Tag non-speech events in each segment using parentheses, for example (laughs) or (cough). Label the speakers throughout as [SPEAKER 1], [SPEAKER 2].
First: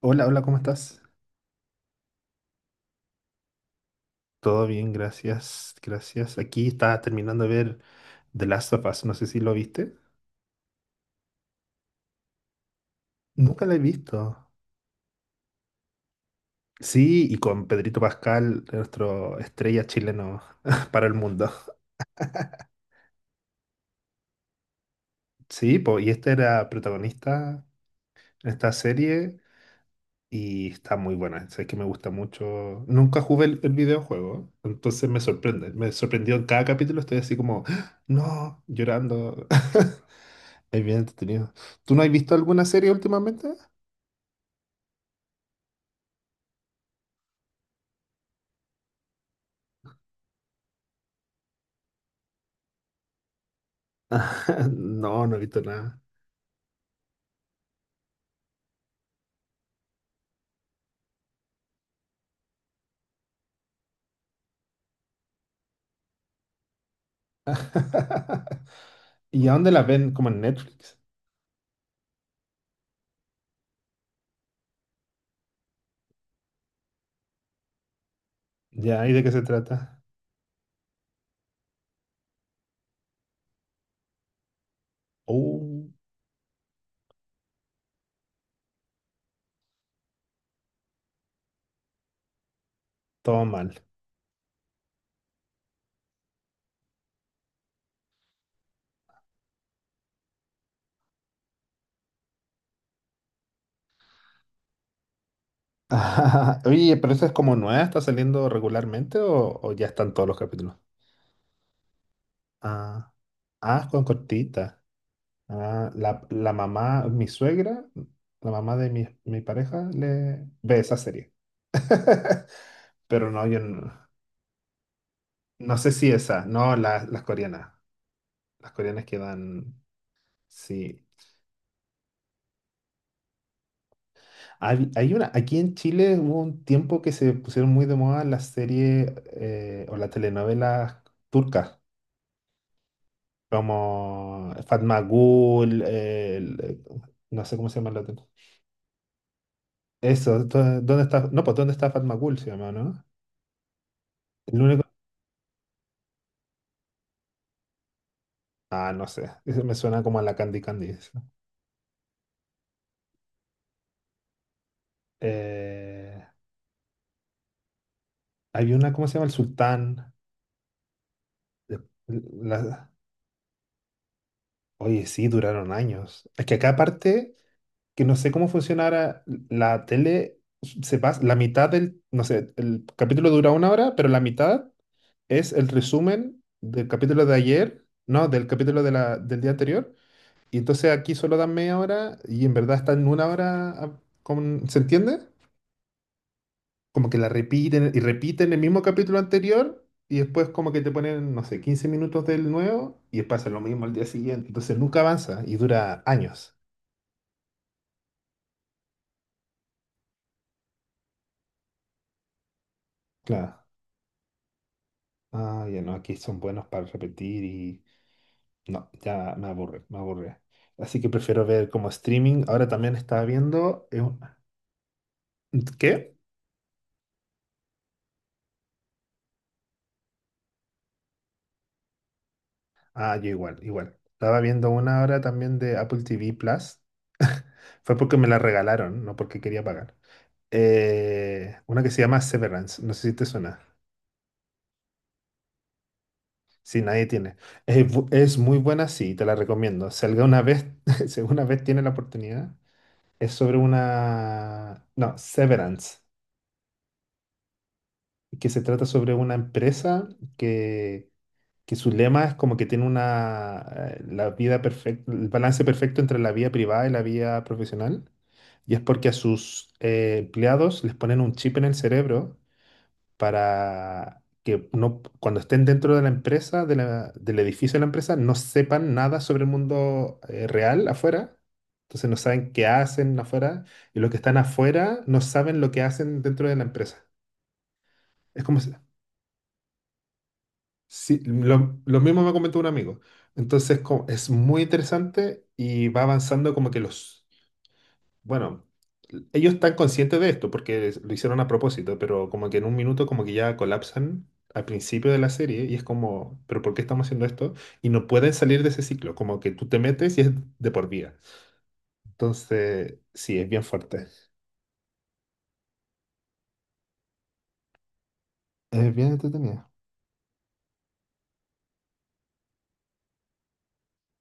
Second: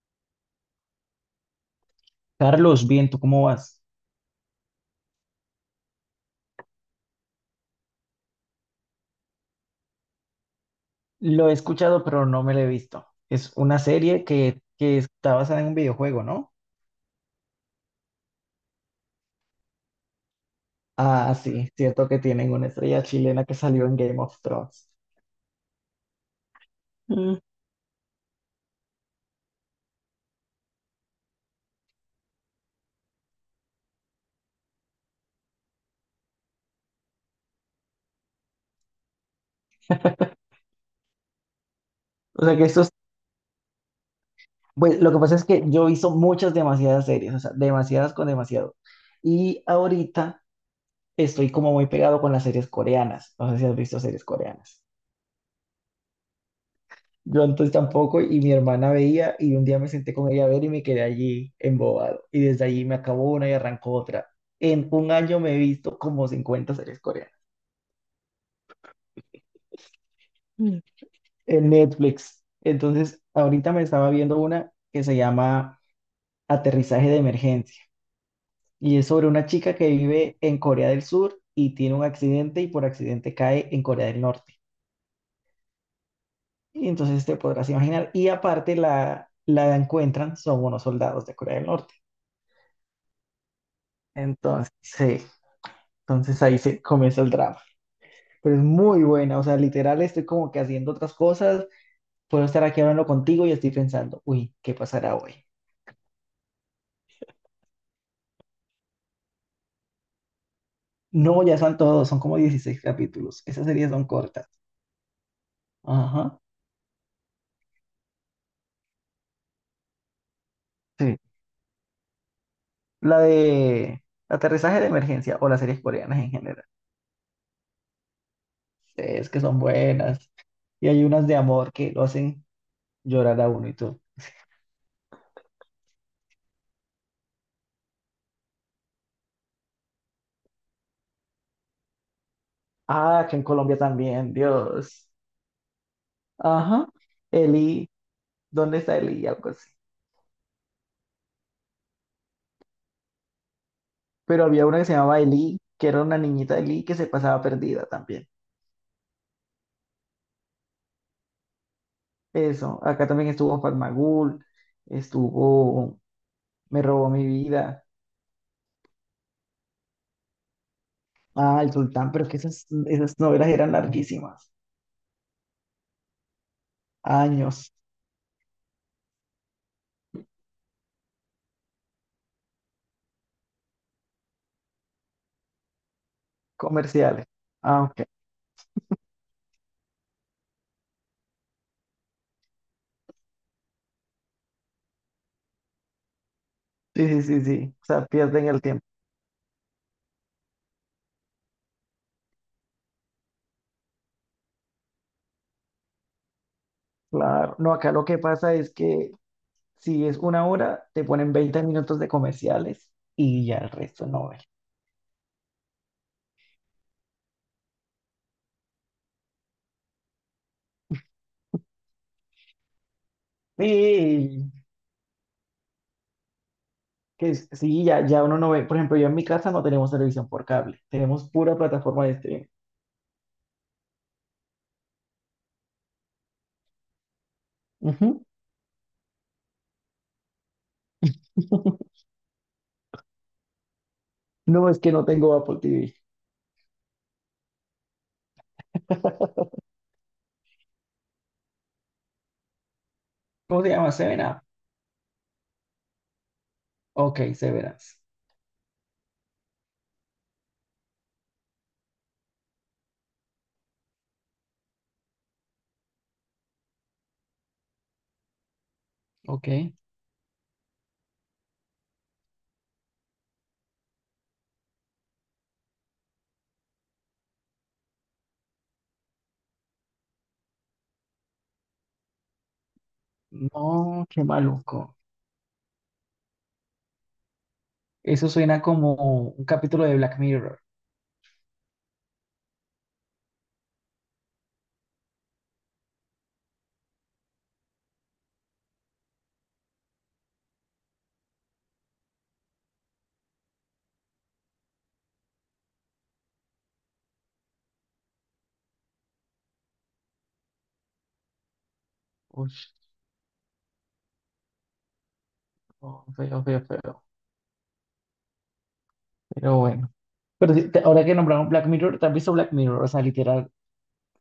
[SPEAKER 1] Hola, hola, ¿cómo estás?
[SPEAKER 2] Carlos, bien, ¿tú cómo vas?
[SPEAKER 1] Todo bien, gracias, gracias. Aquí estaba terminando de ver The Last of Us, no sé si lo viste.
[SPEAKER 2] Lo he escuchado, pero no me lo he visto. Es
[SPEAKER 1] Nunca la he
[SPEAKER 2] una serie
[SPEAKER 1] visto.
[SPEAKER 2] que está basada en un videojuego, ¿no?
[SPEAKER 1] Sí, y con Pedrito Pascal, nuestro estrella chileno (laughs) para el
[SPEAKER 2] Ah,
[SPEAKER 1] mundo.
[SPEAKER 2] sí, cierto que tienen una estrella chilena que salió en Game of Thrones.
[SPEAKER 1] Sí, po, y este era
[SPEAKER 2] Mm,
[SPEAKER 1] protagonista en esta serie y está muy buena. Sé que me gusta mucho. Nunca jugué el videojuego, entonces me sorprende. Me sorprendió en cada capítulo, estoy así como, (gasps) ¡Ah! No, llorando. (laughs) Es bien entretenido. ¿Tú no has visto
[SPEAKER 2] O sea
[SPEAKER 1] alguna
[SPEAKER 2] que
[SPEAKER 1] serie últimamente?
[SPEAKER 2] pues lo que pasa es que yo he visto muchas, demasiadas series, o sea, demasiadas con demasiado. Y ahorita estoy como muy pegado con las series coreanas. No sé si has visto series
[SPEAKER 1] (laughs)
[SPEAKER 2] coreanas.
[SPEAKER 1] No, no he visto nada.
[SPEAKER 2] Yo antes tampoco y mi hermana veía y un día me senté con ella a ver y me quedé allí embobado. Y desde allí me acabó una y arrancó otra. En un año me he visto como 50 series coreanas.
[SPEAKER 1] (laughs) ¿Y a dónde la ven? Como en
[SPEAKER 2] Mm.
[SPEAKER 1] Netflix.
[SPEAKER 2] En Netflix. Entonces, ahorita me estaba viendo una que se llama Aterrizaje de Emergencia, y
[SPEAKER 1] Ya,
[SPEAKER 2] es
[SPEAKER 1] ¿y de
[SPEAKER 2] sobre
[SPEAKER 1] qué se
[SPEAKER 2] una chica que
[SPEAKER 1] trata?
[SPEAKER 2] vive en Corea del Sur y tiene un accidente y por accidente cae en Corea del Norte.
[SPEAKER 1] Uh,
[SPEAKER 2] Y entonces te podrás imaginar. Y aparte la encuentran, son unos soldados de Corea del Norte.
[SPEAKER 1] todo mal.
[SPEAKER 2] Entonces, sí, entonces ahí se comienza el drama. Pero es muy buena, o sea, literal estoy como que haciendo otras cosas, puedo estar aquí hablando contigo y estoy pensando, uy, ¿qué pasará hoy?
[SPEAKER 1] (laughs) Oye, pero esa es como nueva, ¿está saliendo regularmente o ya están todos los capítulos?
[SPEAKER 2] No, ya son todos, son como 16
[SPEAKER 1] Ah,
[SPEAKER 2] capítulos. Esas
[SPEAKER 1] ah,
[SPEAKER 2] series
[SPEAKER 1] con
[SPEAKER 2] son cortas.
[SPEAKER 1] cortita. Ah, la,
[SPEAKER 2] Ajá.
[SPEAKER 1] la mamá, mi suegra, la mamá de mi pareja, le ve esa
[SPEAKER 2] Sí.
[SPEAKER 1] serie. (laughs)
[SPEAKER 2] La
[SPEAKER 1] Pero no, yo
[SPEAKER 2] de
[SPEAKER 1] no,
[SPEAKER 2] Aterrizaje de Emergencia o las
[SPEAKER 1] no
[SPEAKER 2] series
[SPEAKER 1] sé si
[SPEAKER 2] coreanas en
[SPEAKER 1] esa,
[SPEAKER 2] general.
[SPEAKER 1] no, las coreanas. Las coreanas que
[SPEAKER 2] Es que son
[SPEAKER 1] dan,
[SPEAKER 2] buenas. Y hay
[SPEAKER 1] sí.
[SPEAKER 2] unas de amor que lo hacen llorar a uno y todo.
[SPEAKER 1] Hay una, aquí en Chile hubo un tiempo que se pusieron muy de moda las series o las telenovelas turcas,
[SPEAKER 2] Ah, que en Colombia también,
[SPEAKER 1] como Fatma
[SPEAKER 2] Dios.
[SPEAKER 1] Gul,
[SPEAKER 2] Ajá.
[SPEAKER 1] no sé cómo se
[SPEAKER 2] Eli,
[SPEAKER 1] llama la otra.
[SPEAKER 2] ¿dónde está Eli? Algo así.
[SPEAKER 1] Eso, ¿dónde está? No, pues ¿dónde está Fatma Gul? Se llama, ¿no?
[SPEAKER 2] Pero
[SPEAKER 1] El
[SPEAKER 2] había una
[SPEAKER 1] único.
[SPEAKER 2] que se llamaba Eli, que era una niñita de Eli que se pasaba perdida también.
[SPEAKER 1] Ah, no sé. Eso me suena como a la Candy Candy, eso.
[SPEAKER 2] Eso, acá también estuvo Farmagul, estuvo
[SPEAKER 1] Eh,
[SPEAKER 2] Me robó mi vida.
[SPEAKER 1] había una, ¿cómo se llama? El Sultán.
[SPEAKER 2] Ah, El
[SPEAKER 1] de-
[SPEAKER 2] Sultán, pero es que esas,
[SPEAKER 1] la-
[SPEAKER 2] esas novelas eran larguísimas,
[SPEAKER 1] oye, sí, duraron años. Es que acá aparte.
[SPEAKER 2] años,
[SPEAKER 1] Que no sé cómo funcionara la tele, se pasa la mitad del, no sé, el capítulo dura una hora, pero la mitad es el resumen del capítulo
[SPEAKER 2] comerciales.
[SPEAKER 1] de
[SPEAKER 2] Ah,
[SPEAKER 1] ayer,
[SPEAKER 2] ok.
[SPEAKER 1] no, del capítulo de del día anterior, y entonces aquí solo dan media hora y en verdad están una hora, ¿se entiende?
[SPEAKER 2] Sí,
[SPEAKER 1] Como que
[SPEAKER 2] sí,
[SPEAKER 1] la
[SPEAKER 2] sí, sí, o
[SPEAKER 1] repiten y
[SPEAKER 2] sea, pierden
[SPEAKER 1] repiten el
[SPEAKER 2] el
[SPEAKER 1] mismo
[SPEAKER 2] tiempo.
[SPEAKER 1] capítulo anterior. Y después como que te ponen, no sé, 15 minutos del nuevo y pasa lo mismo al día siguiente. Entonces nunca avanza y dura años.
[SPEAKER 2] Claro, no, acá lo que pasa es que si es una hora, te ponen 20 minutos de comerciales y ya
[SPEAKER 1] Claro.
[SPEAKER 2] el resto no.
[SPEAKER 1] Ah, ya no, aquí son buenos para repetir y no, ya me aburre, me aburre. Así que prefiero ver como streaming. Ahora también estaba viendo. ¿Qué?
[SPEAKER 2] Sí, ya, ya uno no ve. Por ejemplo, yo en mi casa no tenemos televisión por cable. Tenemos pura plataforma de streaming.
[SPEAKER 1] Ah, yo igual, igual. Estaba viendo una hora también de Apple TV Plus. (laughs) Fue porque
[SPEAKER 2] Ujú.
[SPEAKER 1] me la regalaron, no porque quería pagar. Una que
[SPEAKER 2] (laughs)
[SPEAKER 1] se llama Severance, no sé si te suena.
[SPEAKER 2] No es que no tengo Apple TV.
[SPEAKER 1] Si nadie tiene. Es muy buena, sí, te la
[SPEAKER 2] (laughs)
[SPEAKER 1] recomiendo. Si alguna vez, (laughs) si alguna vez tiene la oportunidad, es sobre
[SPEAKER 2] ¿Cómo se llama? Seven Up.
[SPEAKER 1] una. No, Severance.
[SPEAKER 2] Ok, Seven Up.
[SPEAKER 1] Que se trata sobre una empresa que, que su lema es como que tiene la vida perfecta, el balance perfecto entre la vida privada y la vida profesional. Y es porque a sus
[SPEAKER 2] Ok.
[SPEAKER 1] empleados les ponen un chip en el cerebro para que no, cuando estén dentro de la empresa, del edificio de la empresa, no sepan nada sobre el mundo real afuera. Entonces no saben qué hacen afuera y
[SPEAKER 2] No,
[SPEAKER 1] los que
[SPEAKER 2] qué
[SPEAKER 1] están
[SPEAKER 2] maluco.
[SPEAKER 1] afuera no saben lo que hacen dentro de la empresa.
[SPEAKER 2] Eso
[SPEAKER 1] Es como,
[SPEAKER 2] suena como un capítulo de Black Mirror.
[SPEAKER 1] sí, lo mismo me comentó un amigo. Entonces, es muy interesante y va avanzando como que bueno, ellos están conscientes de esto porque lo hicieron a propósito, pero como que en un minuto como que ya colapsan al principio de la serie y es como, pero ¿por qué estamos haciendo esto? Y no pueden salir de ese ciclo, como que tú te metes y es de por vida.
[SPEAKER 2] Uy,
[SPEAKER 1] Entonces, sí, es bien fuerte.
[SPEAKER 2] no, feo, feo, feo.
[SPEAKER 1] Es bien
[SPEAKER 2] Pero
[SPEAKER 1] entretenido.
[SPEAKER 2] bueno. Pero sí, ahora que nombraron Black Mirror, ¿te has visto Black Mirror? O sea, literal,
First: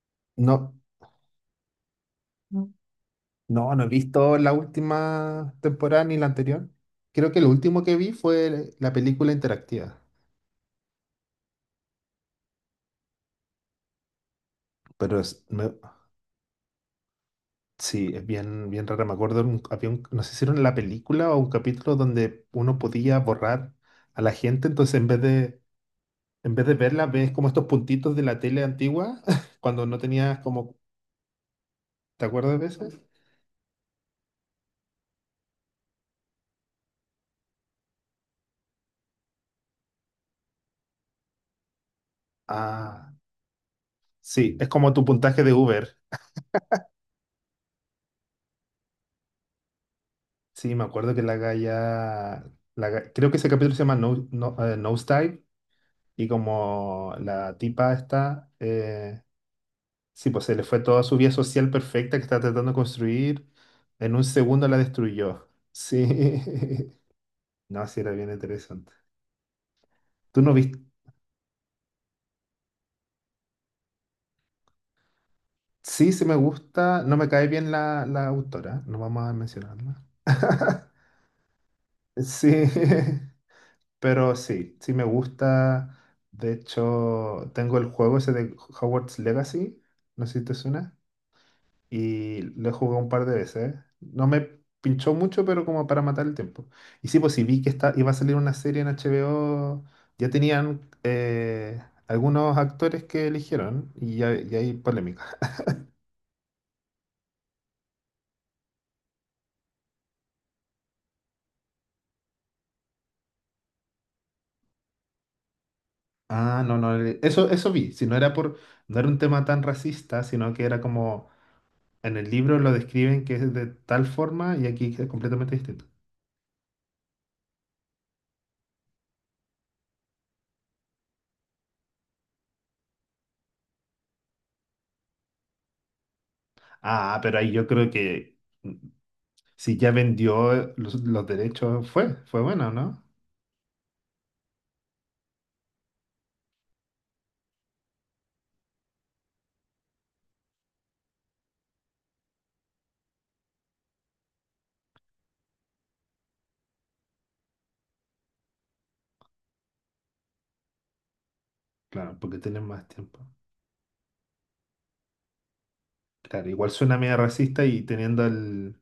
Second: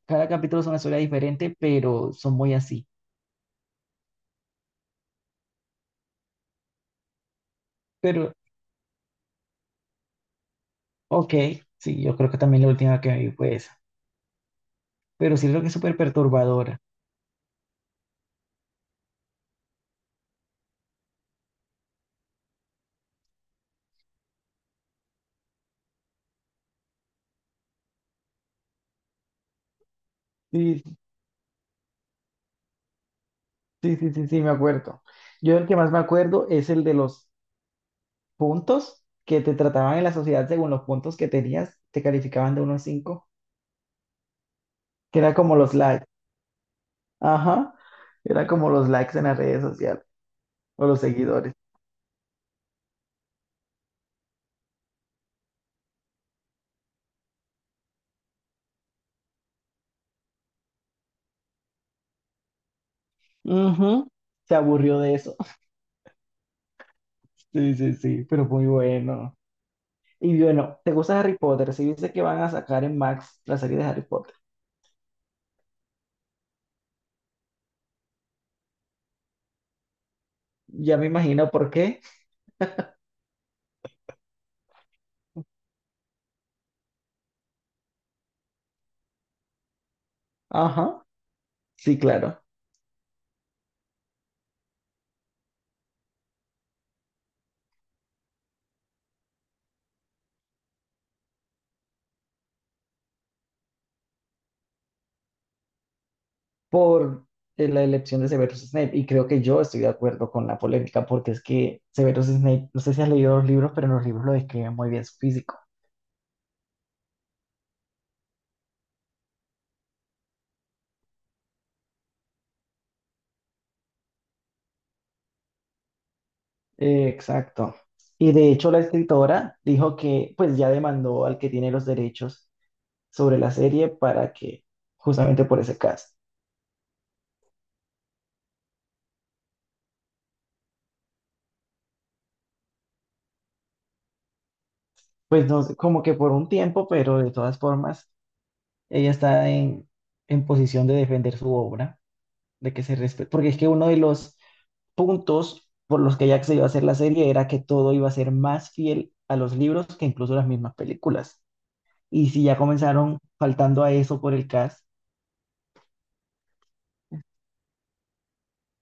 [SPEAKER 2] cada capítulo es
[SPEAKER 1] No.
[SPEAKER 2] una historia diferente, pero son muy así.
[SPEAKER 1] No, no he visto la última temporada ni la anterior. Creo que lo último que vi
[SPEAKER 2] Pero,
[SPEAKER 1] fue la película interactiva.
[SPEAKER 2] ok, sí, yo creo que también la última que vi fue esa.
[SPEAKER 1] Pero
[SPEAKER 2] Pero
[SPEAKER 1] es-
[SPEAKER 2] siento que
[SPEAKER 1] me-
[SPEAKER 2] es súper perturbadora.
[SPEAKER 1] sí, es bien, bien rara. Me acuerdo, había no sé si era en la película o un capítulo donde uno podía borrar a la gente. Entonces, en vez de verla, ves como estos puntitos de la tele antigua, (laughs) cuando no tenías como,
[SPEAKER 2] Sí,
[SPEAKER 1] ¿te acuerdas de eso?
[SPEAKER 2] sí, sí, sí, sí, me acuerdo. Yo el que más me acuerdo es el de los puntos que te trataban en la sociedad según los puntos que tenías, te calificaban de uno a
[SPEAKER 1] Ah,
[SPEAKER 2] cinco,
[SPEAKER 1] sí, es como tu
[SPEAKER 2] que era
[SPEAKER 1] puntaje de
[SPEAKER 2] como los
[SPEAKER 1] Uber.
[SPEAKER 2] likes. Ajá, era como los likes en las redes sociales
[SPEAKER 1] Sí, me
[SPEAKER 2] o los
[SPEAKER 1] acuerdo que la
[SPEAKER 2] seguidores.
[SPEAKER 1] galla, la ga- creo que ese capítulo se llama No, No, Nosedive. Y como la tipa está, sí, pues se le fue toda su vida social perfecta que estaba tratando de construir,
[SPEAKER 2] Ujú,
[SPEAKER 1] en un
[SPEAKER 2] se
[SPEAKER 1] segundo la
[SPEAKER 2] aburrió de eso.
[SPEAKER 1] destruyó.
[SPEAKER 2] (laughs)
[SPEAKER 1] Sí, (laughs)
[SPEAKER 2] Sí,
[SPEAKER 1] no,
[SPEAKER 2] sí,
[SPEAKER 1] sí, era
[SPEAKER 2] sí,
[SPEAKER 1] bien
[SPEAKER 2] pero muy
[SPEAKER 1] interesante.
[SPEAKER 2] bueno. Y
[SPEAKER 1] ¿Tú no
[SPEAKER 2] bueno,
[SPEAKER 1] viste?
[SPEAKER 2] ¿te gusta Harry Potter? Si viste que van a sacar en Max la serie de Harry Potter,
[SPEAKER 1] Sí, sí me gusta, no me cae bien la autora, no vamos a mencionarla. (laughs)
[SPEAKER 2] ya me imagino por qué.
[SPEAKER 1] Sí, (laughs) pero sí, sí me gusta. De hecho, tengo el juego ese de Hogwarts Legacy, no sé si te suena.
[SPEAKER 2] Ajá, sí,
[SPEAKER 1] Y
[SPEAKER 2] claro.
[SPEAKER 1] lo he jugado un par de veces. No me pinchó mucho, pero como para matar el tiempo. Y sí, pues sí vi que está, iba a salir una serie en HBO, ya tenían algunos actores que eligieron y hay polémica.
[SPEAKER 2] Por la elección de Severus Snape. Y creo que yo estoy de acuerdo con la polémica, porque es que Severus Snape, no sé si has leído los libros, pero en los libros lo describen muy bien su físico.
[SPEAKER 1] Ah, no, no, eso, eso vi. Si no era por, no era un tema tan racista, sino que era como en el libro lo describen que es de tal forma y aquí es completamente distinto.
[SPEAKER 2] Exacto. Y de hecho la escritora dijo que pues ya demandó al que tiene los derechos sobre la serie para que, justamente por ese caso,
[SPEAKER 1] Ah, pero ahí yo creo que si ya vendió los derechos, fue bueno, ¿no?
[SPEAKER 2] pues no sé, como que por un tiempo, pero de todas formas, ella está en posición de defender su obra. De que se respete, porque es que uno de los puntos por los que Jack se iba a hacer la serie era que todo iba a ser más fiel a los libros que incluso las mismas películas.
[SPEAKER 1] Claro,
[SPEAKER 2] Y
[SPEAKER 1] porque
[SPEAKER 2] si ya
[SPEAKER 1] tienen más
[SPEAKER 2] comenzaron
[SPEAKER 1] tiempo.
[SPEAKER 2] faltando a eso por el cast.
[SPEAKER 1] Claro, igual suena medio racista y teniendo el,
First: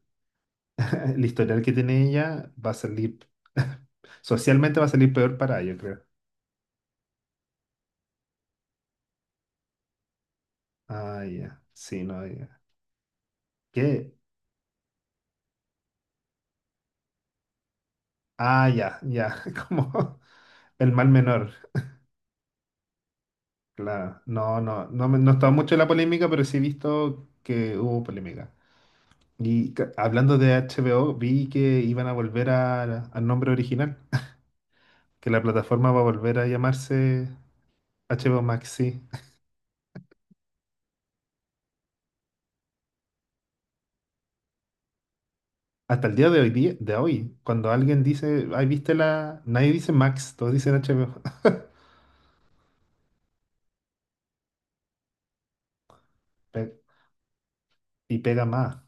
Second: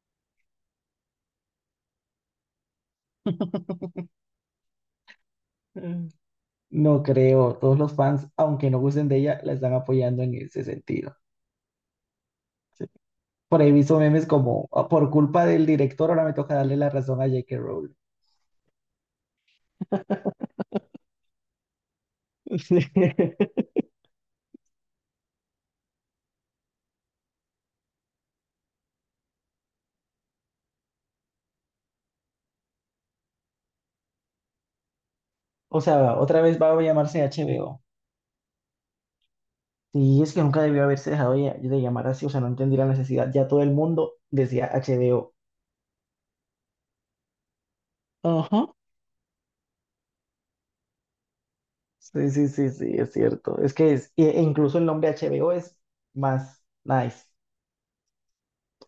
[SPEAKER 1] (laughs) el historial que tiene ella, va a salir,
[SPEAKER 2] (laughs)
[SPEAKER 1] (laughs) socialmente va a salir peor para ella, creo.
[SPEAKER 2] No creo. Todos los fans, aunque no gusten de ella, la están apoyando en ese sentido.
[SPEAKER 1] Ah, ya, sí, no, ya.
[SPEAKER 2] Por ahí he visto
[SPEAKER 1] ¿Qué?
[SPEAKER 2] memes como, "Ah, por culpa del director, ahora me toca darle la razón a J.K. Rowling."
[SPEAKER 1] Ah, ya, ya, (laughs) como el mal menor.
[SPEAKER 2] (laughs)
[SPEAKER 1] Claro, no, no, no, no he estado mucho en la polémica, pero sí he visto que hubo polémica. Y hablando de HBO, vi que iban a volver al nombre original, que la
[SPEAKER 2] O
[SPEAKER 1] plataforma va a
[SPEAKER 2] sea,
[SPEAKER 1] volver
[SPEAKER 2] otra
[SPEAKER 1] a
[SPEAKER 2] vez va a llamarse
[SPEAKER 1] llamarse
[SPEAKER 2] HBO.
[SPEAKER 1] HBO Max, sí.
[SPEAKER 2] Sí, es que nunca debió haberse dejado de llamar así, o sea, no entendí la necesidad. Ya todo el mundo decía HBO.
[SPEAKER 1] Hasta el día de hoy, de hoy, cuando alguien dice,
[SPEAKER 2] Ajá.
[SPEAKER 1] ay, viste la. Nadie dice Max, todos dicen HBO. (laughs)
[SPEAKER 2] Sí, sí, sí, sí, es cierto. Es que es, e incluso el nombre HBO es más
[SPEAKER 1] Pe-
[SPEAKER 2] nice.
[SPEAKER 1] y pega más.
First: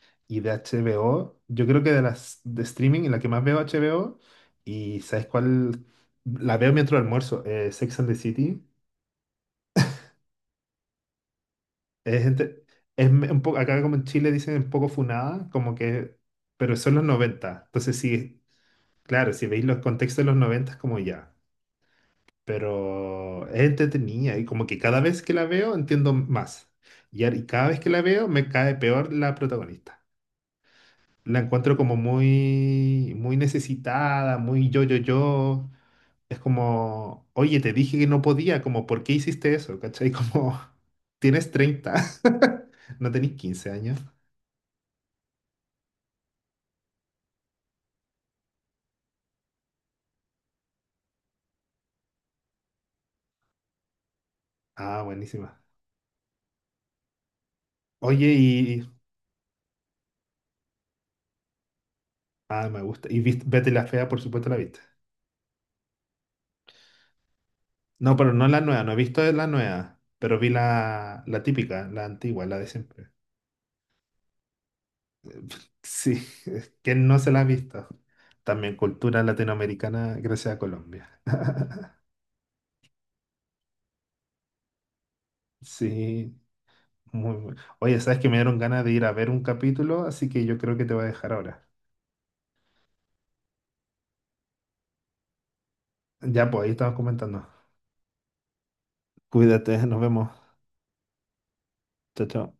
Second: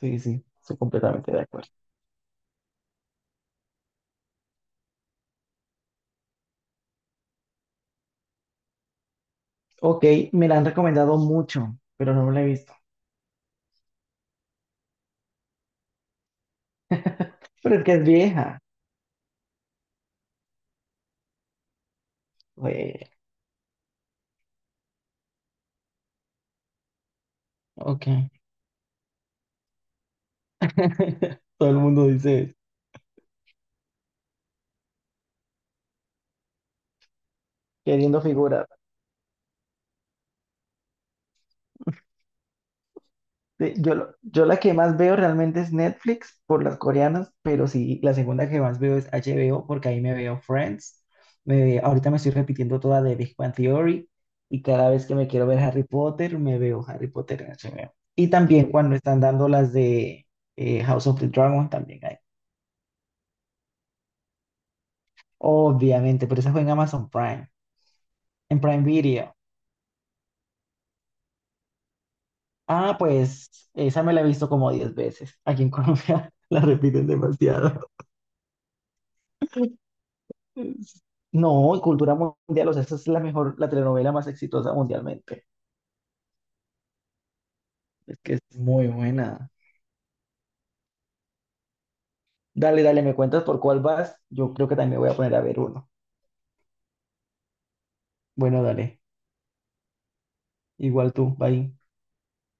[SPEAKER 2] Sí,
[SPEAKER 1] Y
[SPEAKER 2] sí,
[SPEAKER 1] de
[SPEAKER 2] estoy completamente
[SPEAKER 1] HBO,
[SPEAKER 2] de
[SPEAKER 1] yo
[SPEAKER 2] acuerdo.
[SPEAKER 1] creo que de las de streaming, la que más veo HBO, y ¿sabes cuál? La veo mientras almuerzo, Sex and the City.
[SPEAKER 2] Ok, me la han recomendado mucho, pero
[SPEAKER 1] Es,
[SPEAKER 2] no me la he
[SPEAKER 1] gente,
[SPEAKER 2] visto.
[SPEAKER 1] es un poco, acá como en Chile dicen un poco funada, como que, pero son los noventa.
[SPEAKER 2] Pero es que
[SPEAKER 1] Entonces,
[SPEAKER 2] es
[SPEAKER 1] sí,
[SPEAKER 2] vieja.
[SPEAKER 1] claro, si veis los contextos de los 90 es como ya.
[SPEAKER 2] Oye,
[SPEAKER 1] Pero es entretenida y como que cada vez que la veo entiendo más. Y cada vez que la
[SPEAKER 2] ok.
[SPEAKER 1] veo me cae peor la protagonista. La
[SPEAKER 2] (laughs) Todo
[SPEAKER 1] encuentro
[SPEAKER 2] el
[SPEAKER 1] como
[SPEAKER 2] mundo dice,
[SPEAKER 1] muy, muy necesitada, muy yo, yo, yo. Es como, oye, te dije que
[SPEAKER 2] queriendo
[SPEAKER 1] no podía,
[SPEAKER 2] figurar.
[SPEAKER 1] como, ¿por qué hiciste eso? ¿Cachai? Como, (laughs) tienes 30, (laughs) no tenés 15
[SPEAKER 2] Sí, yo,
[SPEAKER 1] años.
[SPEAKER 2] yo la que más veo realmente es Netflix por las coreanas, pero sí, la segunda que más veo es HBO porque ahí me veo Friends. Ahorita me estoy repitiendo toda de Big Bang Theory y cada
[SPEAKER 1] Ah,
[SPEAKER 2] vez que me quiero ver
[SPEAKER 1] buenísima.
[SPEAKER 2] Harry Potter, me veo Harry Potter en HBO. Y
[SPEAKER 1] Oye,
[SPEAKER 2] también
[SPEAKER 1] y.
[SPEAKER 2] cuando están dando las de House of the Dragon también hay.
[SPEAKER 1] Ah, me gusta. Y Betty la Fea, por supuesto, la viste.
[SPEAKER 2] Obviamente, pero esa fue en Amazon Prime,
[SPEAKER 1] No, pero no la
[SPEAKER 2] en
[SPEAKER 1] nueva,
[SPEAKER 2] Prime
[SPEAKER 1] no he visto
[SPEAKER 2] Video.
[SPEAKER 1] la nueva, pero vi la típica, la antigua, la de
[SPEAKER 2] Ah,
[SPEAKER 1] siempre.
[SPEAKER 2] pues esa me la he visto como 10 veces. Aquí en
[SPEAKER 1] Sí,
[SPEAKER 2] Colombia (laughs) la
[SPEAKER 1] (laughs) ¿quién
[SPEAKER 2] repiten
[SPEAKER 1] no se la ha
[SPEAKER 2] demasiado.
[SPEAKER 1] visto? También cultura latinoamericana gracias a Colombia.
[SPEAKER 2] No,
[SPEAKER 1] (laughs)
[SPEAKER 2] cultura mundial, o sea, esa es la mejor, la telenovela más exitosa mundialmente.
[SPEAKER 1] Sí, muy bueno. Oye, sabes
[SPEAKER 2] Es
[SPEAKER 1] que
[SPEAKER 2] que
[SPEAKER 1] me
[SPEAKER 2] es
[SPEAKER 1] dieron ganas
[SPEAKER 2] muy
[SPEAKER 1] de ir a ver un
[SPEAKER 2] buena.
[SPEAKER 1] capítulo, así que yo creo que te voy a dejar ahora.
[SPEAKER 2] Dale, dale, me cuentas por cuál vas. Yo creo que también me voy a poner a ver uno.
[SPEAKER 1] Ya, pues ahí estamos comentando.
[SPEAKER 2] Bueno, dale.
[SPEAKER 1] Cuídate, nos vemos.
[SPEAKER 2] Igual tú, bye.
[SPEAKER 1] Chao, chao.